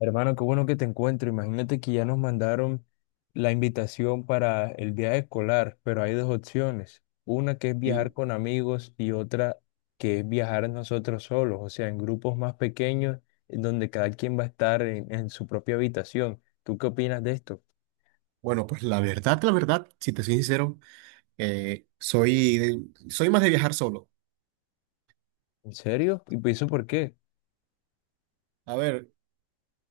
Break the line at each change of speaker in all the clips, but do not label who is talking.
Hermano, qué bueno que te encuentro. Imagínate que ya nos mandaron la invitación para el viaje escolar, pero hay dos opciones. Una que es viajar
Sí.
con amigos y otra que es viajar nosotros solos, o sea, en grupos más pequeños, en donde cada quien va a estar en su propia habitación. ¿Tú qué opinas de esto?
Bueno, pues la verdad, si te soy sincero, soy, soy más de viajar solo.
¿En serio? ¿Y eso por qué?
A ver,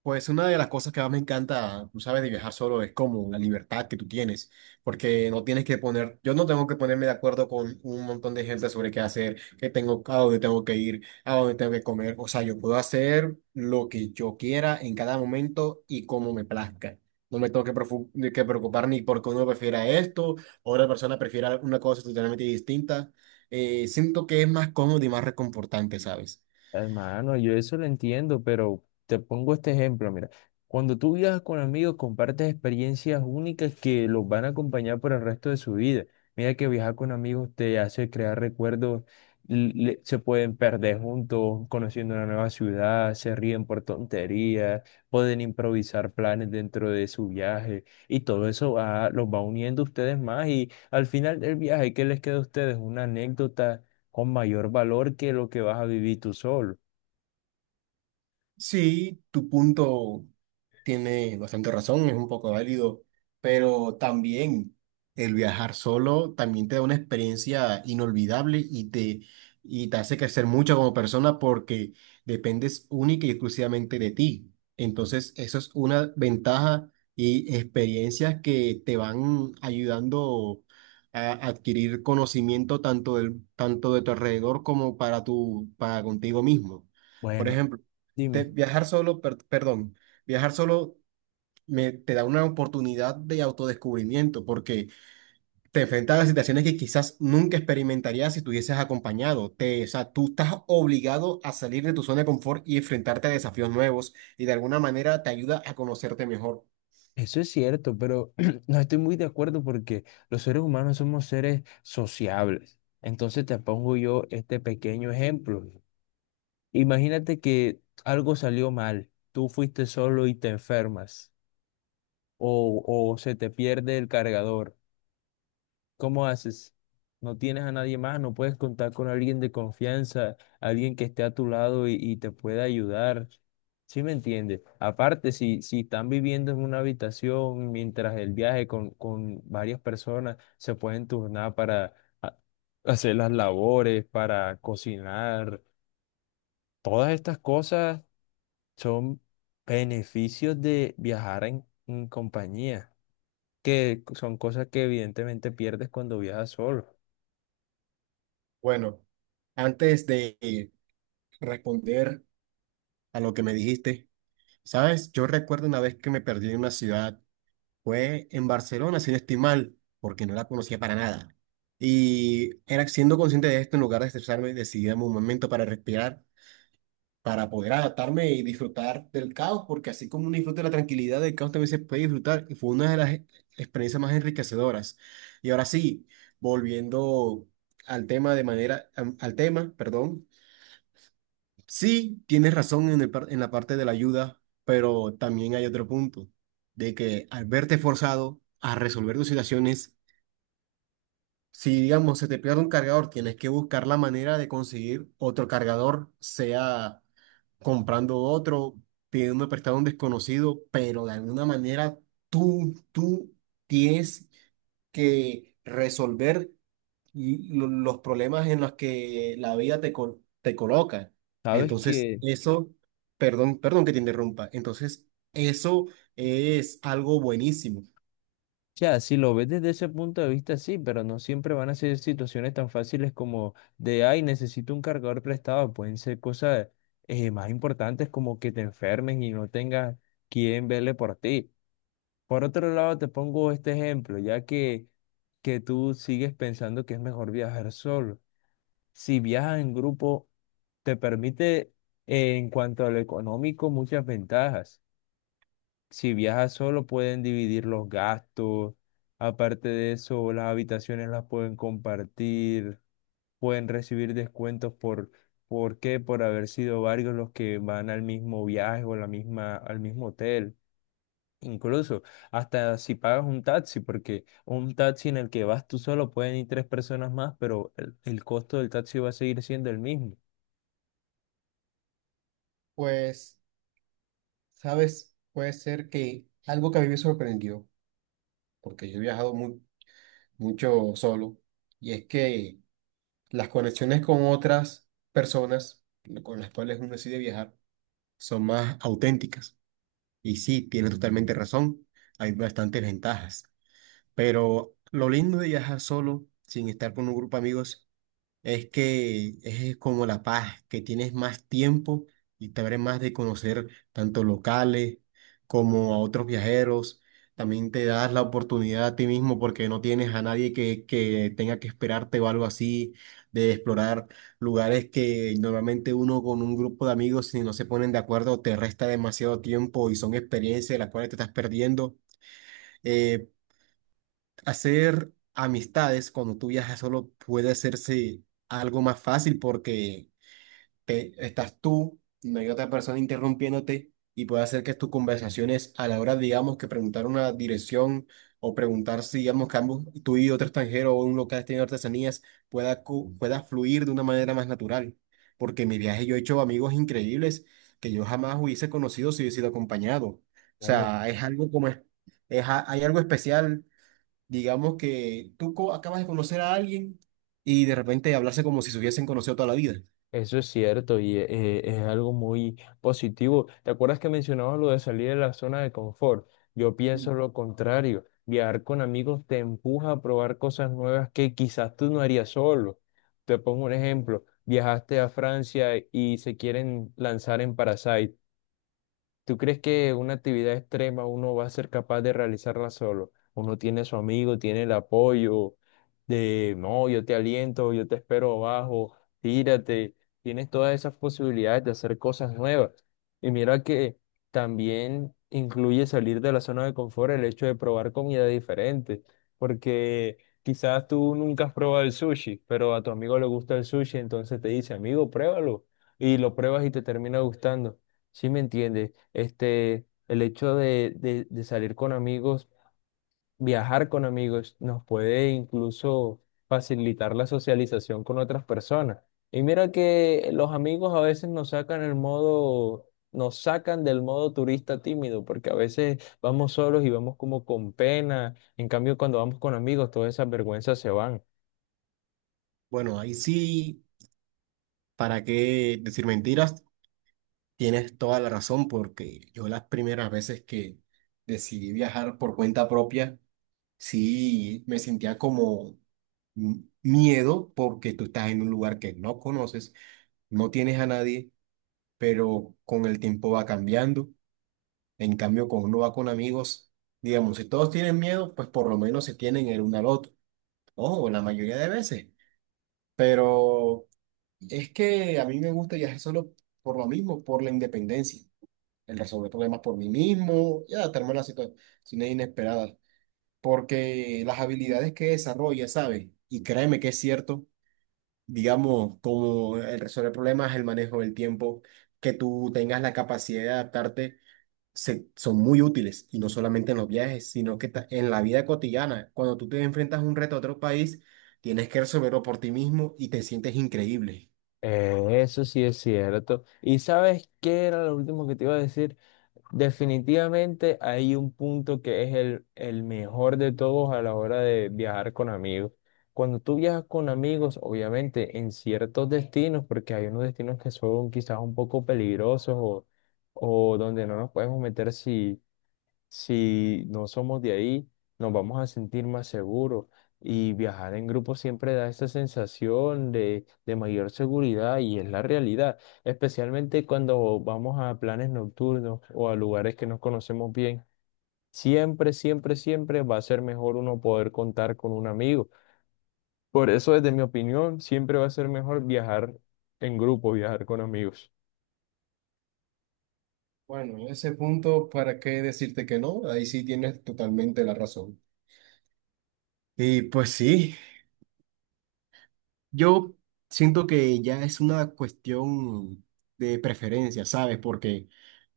pues una de las cosas que más me encanta, tú sabes, de viajar solo es como la libertad que tú tienes, porque no tienes que poner, yo no tengo que ponerme de acuerdo con un montón de gente sobre qué hacer, qué tengo, a dónde tengo que ir, a dónde tengo que comer. O sea, yo puedo hacer lo que yo quiera en cada momento y como me plazca. No me tengo que, de que preocupar ni porque uno prefiera esto o otra persona prefiera una cosa totalmente distinta. Siento que es más cómodo y más reconfortante, ¿sabes?
Hermano, yo eso lo entiendo, pero te pongo este ejemplo, mira, cuando tú viajas con amigos compartes experiencias únicas que los van a acompañar por el resto de su vida. Mira que viajar con amigos te hace crear recuerdos, se pueden perder juntos, conociendo una nueva ciudad, se ríen por tonterías, pueden improvisar planes dentro de su viaje y todo eso los va uniendo a ustedes más y al final del viaje, ¿qué les queda a ustedes? Una anécdota con mayor valor que lo que vas a vivir tú solo.
Sí, tu punto tiene bastante razón, es un poco válido, pero también el viajar solo también te da una experiencia inolvidable y te hace crecer mucho como persona porque dependes única y exclusivamente de ti. Entonces, eso es una ventaja y experiencias que te van ayudando a adquirir conocimiento tanto de tu alrededor como para para contigo mismo. Por
Bueno,
ejemplo,
dime,
viajar solo, perdón, viajar solo te da una oportunidad de autodescubrimiento porque te enfrentas a situaciones que quizás nunca experimentarías si estuvieses acompañado. O sea, tú estás obligado a salir de tu zona de confort y enfrentarte a desafíos nuevos y de alguna manera te ayuda a conocerte mejor.
eso es cierto, pero no estoy muy de acuerdo porque los seres humanos somos seres sociables. Entonces te pongo yo este pequeño ejemplo. Imagínate que algo salió mal, tú fuiste solo y te enfermas o se te pierde el cargador. ¿Cómo haces? No tienes a nadie más, no puedes contar con alguien de confianza, alguien que esté a tu lado y te pueda ayudar. ¿Sí me entiendes? Aparte, si están viviendo en una habitación mientras el viaje con varias personas, se pueden turnar para a- hacer las labores, para cocinar. Todas estas cosas son beneficios de viajar en compañía, que son cosas que evidentemente pierdes cuando viajas solo.
Bueno, antes de responder a lo que me dijiste, ¿sabes? Yo recuerdo una vez que me perdí en una ciudad. Fue en Barcelona, si no estoy mal, porque no la conocía para nada. Y era siendo consciente de esto, en lugar de estresarme, decidí darme un momento para respirar, para poder adaptarme y disfrutar del caos, porque así como uno disfruta de la tranquilidad, del caos también se puede disfrutar. Y fue una de las experiencias más enriquecedoras. Y ahora sí, volviendo al tema de manera, perdón. Sí, tienes razón en en la parte de la ayuda, pero también hay otro punto, de que al verte forzado a resolver tus situaciones, si digamos se te pierde un cargador, tienes que buscar la manera de conseguir otro cargador, sea comprando otro, pidiendo prestado a un desconocido, pero de alguna manera tú tienes que resolver los problemas en los que la vida te coloca.
Sabes
Entonces,
que,
eso, perdón que te interrumpa. Entonces, eso es algo buenísimo.
ya, si lo ves desde ese punto de vista, sí, pero no siempre van a ser situaciones tan fáciles como de, ay, necesito un cargador prestado. Pueden ser cosas más importantes como que te enfermes y no tengas quien vele por ti. Por otro lado, te pongo este ejemplo, ya que tú sigues pensando que es mejor viajar solo. Si viajas en grupo, te permite, en cuanto a lo económico, muchas ventajas. Si viajas solo, pueden dividir los gastos. Aparte de eso, las habitaciones las pueden compartir. Pueden recibir descuentos ¿por qué? Por haber sido varios los que van al mismo viaje o la misma, al mismo hotel. Incluso hasta si pagas un taxi, porque un taxi en el que vas tú solo pueden ir tres personas más, pero el costo del taxi va a seguir siendo el mismo.
Pues, sabes, puede ser que algo que a mí me sorprendió, porque yo he viajado mucho solo, y es que las conexiones con otras personas con las cuales uno decide viajar son más auténticas. Y sí, tienes totalmente razón, hay bastantes ventajas. Pero lo lindo de viajar solo, sin estar con un grupo de amigos, es que es como la paz, que tienes más tiempo y te abres más de conocer tanto locales como a otros viajeros. También te das la oportunidad a ti mismo porque no tienes a nadie que tenga que esperarte o algo así, de explorar lugares que normalmente uno con un grupo de amigos, si no se ponen de acuerdo, te resta demasiado tiempo y son experiencias de las cuales te estás perdiendo. Eh, Hacer amistades cuando tú viajas solo puede hacerse algo más fácil porque estás tú, no hay otra persona interrumpiéndote y puede hacer que tus conversaciones a la hora, digamos, que preguntar una dirección o preguntar si, digamos, que ambos, tú y otro extranjero o un local tiene artesanías, pueda fluir de una manera más natural. Porque en mi viaje yo he hecho amigos increíbles que yo jamás hubiese conocido si hubiese sido acompañado. O
Bueno,
sea, es algo como... Es, hay algo especial. Digamos que acabas de conocer a alguien y de repente hablarse como si se hubiesen conocido toda la vida.
eso es cierto y es algo muy positivo. ¿Te acuerdas que mencionabas lo de salir de la zona de confort? Yo pienso lo contrario. Viajar con amigos te empuja a probar cosas nuevas que quizás tú no harías solo. Te pongo un ejemplo. Viajaste a Francia y se quieren lanzar en Parasite. ¿Tú crees que una actividad extrema uno va a ser capaz de realizarla solo? Uno tiene su amigo, tiene el apoyo de, no, yo te aliento, yo te espero abajo, tírate. Tienes todas esas posibilidades de hacer cosas nuevas. Y mira que también incluye salir de la zona de confort el hecho de probar comida diferente, porque quizás tú nunca has probado el sushi, pero a tu amigo le gusta el sushi, entonces te dice, amigo, pruébalo. Y lo pruebas y te termina gustando. Sí, me entiende. Este, el hecho de salir con amigos, viajar con amigos, nos puede incluso facilitar la socialización con otras personas. Y mira que los amigos a veces nos sacan el modo, nos sacan del modo turista tímido, porque a veces vamos solos y vamos como con pena. En cambio, cuando vamos con amigos, todas esas vergüenzas se van.
Bueno, ahí sí, ¿para qué decir mentiras? Tienes toda la razón porque yo las primeras veces que decidí viajar por cuenta propia, sí me sentía como miedo porque tú estás en un lugar que no conoces, no tienes a nadie, pero con el tiempo va cambiando. En cambio, cuando uno va con amigos, digamos, si todos tienen miedo, pues por lo menos se tienen el uno al otro. Ojo, la mayoría de veces. Pero es que a mí me gusta viajar solo por lo mismo, por la independencia. El resolver problemas por mí mismo y adaptarme a las situaciones inesperadas. Porque las habilidades que desarrolla, ¿sabes? Y créeme que es cierto, digamos, como el resolver problemas, el manejo del tiempo, que tú tengas la capacidad de adaptarte son muy útiles y no solamente en los viajes, sino que en la vida cotidiana, cuando tú te enfrentas a un reto a otro país, tienes que resolverlo por ti mismo y te sientes increíble.
Eso sí es cierto. ¿Y sabes qué era lo último que te iba a decir? Definitivamente hay un punto que es el mejor de todos a la hora de viajar con amigos. Cuando tú viajas con amigos, obviamente en ciertos destinos, porque hay unos destinos que son quizás un poco peligrosos o donde no nos podemos meter si no somos de ahí, nos vamos a sentir más seguros y viajar en grupo siempre da esa sensación de mayor seguridad y es la realidad, especialmente cuando vamos a planes nocturnos o a lugares que nos conocemos bien. Siempre, siempre, siempre va a ser mejor uno poder contar con un amigo. Por eso, desde mi opinión, siempre va a ser mejor viajar en grupo, viajar con amigos.
Bueno, en ese punto, ¿para qué decirte que no? Ahí sí tienes totalmente la razón. Y pues sí, yo siento que ya es una cuestión de preferencia, ¿sabes? Porque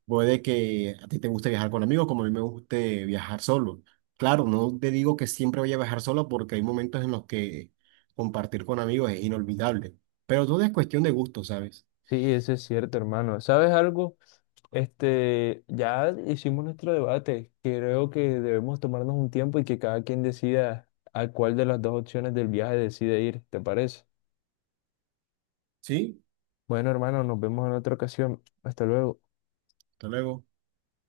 puede que a ti te guste viajar con amigos, como a mí me guste viajar solo. Claro, no te digo que siempre voy a viajar solo porque hay momentos en los que compartir con amigos es inolvidable, pero todo es cuestión de gusto, ¿sabes?
Sí, eso es cierto, hermano. ¿Sabes algo? Este, ya hicimos nuestro debate. Creo que debemos tomarnos un tiempo y que cada quien decida a cuál de las dos opciones del viaje decide ir, ¿te parece?
Sí,
Bueno, hermano, nos vemos en otra ocasión. Hasta luego.
hasta luego.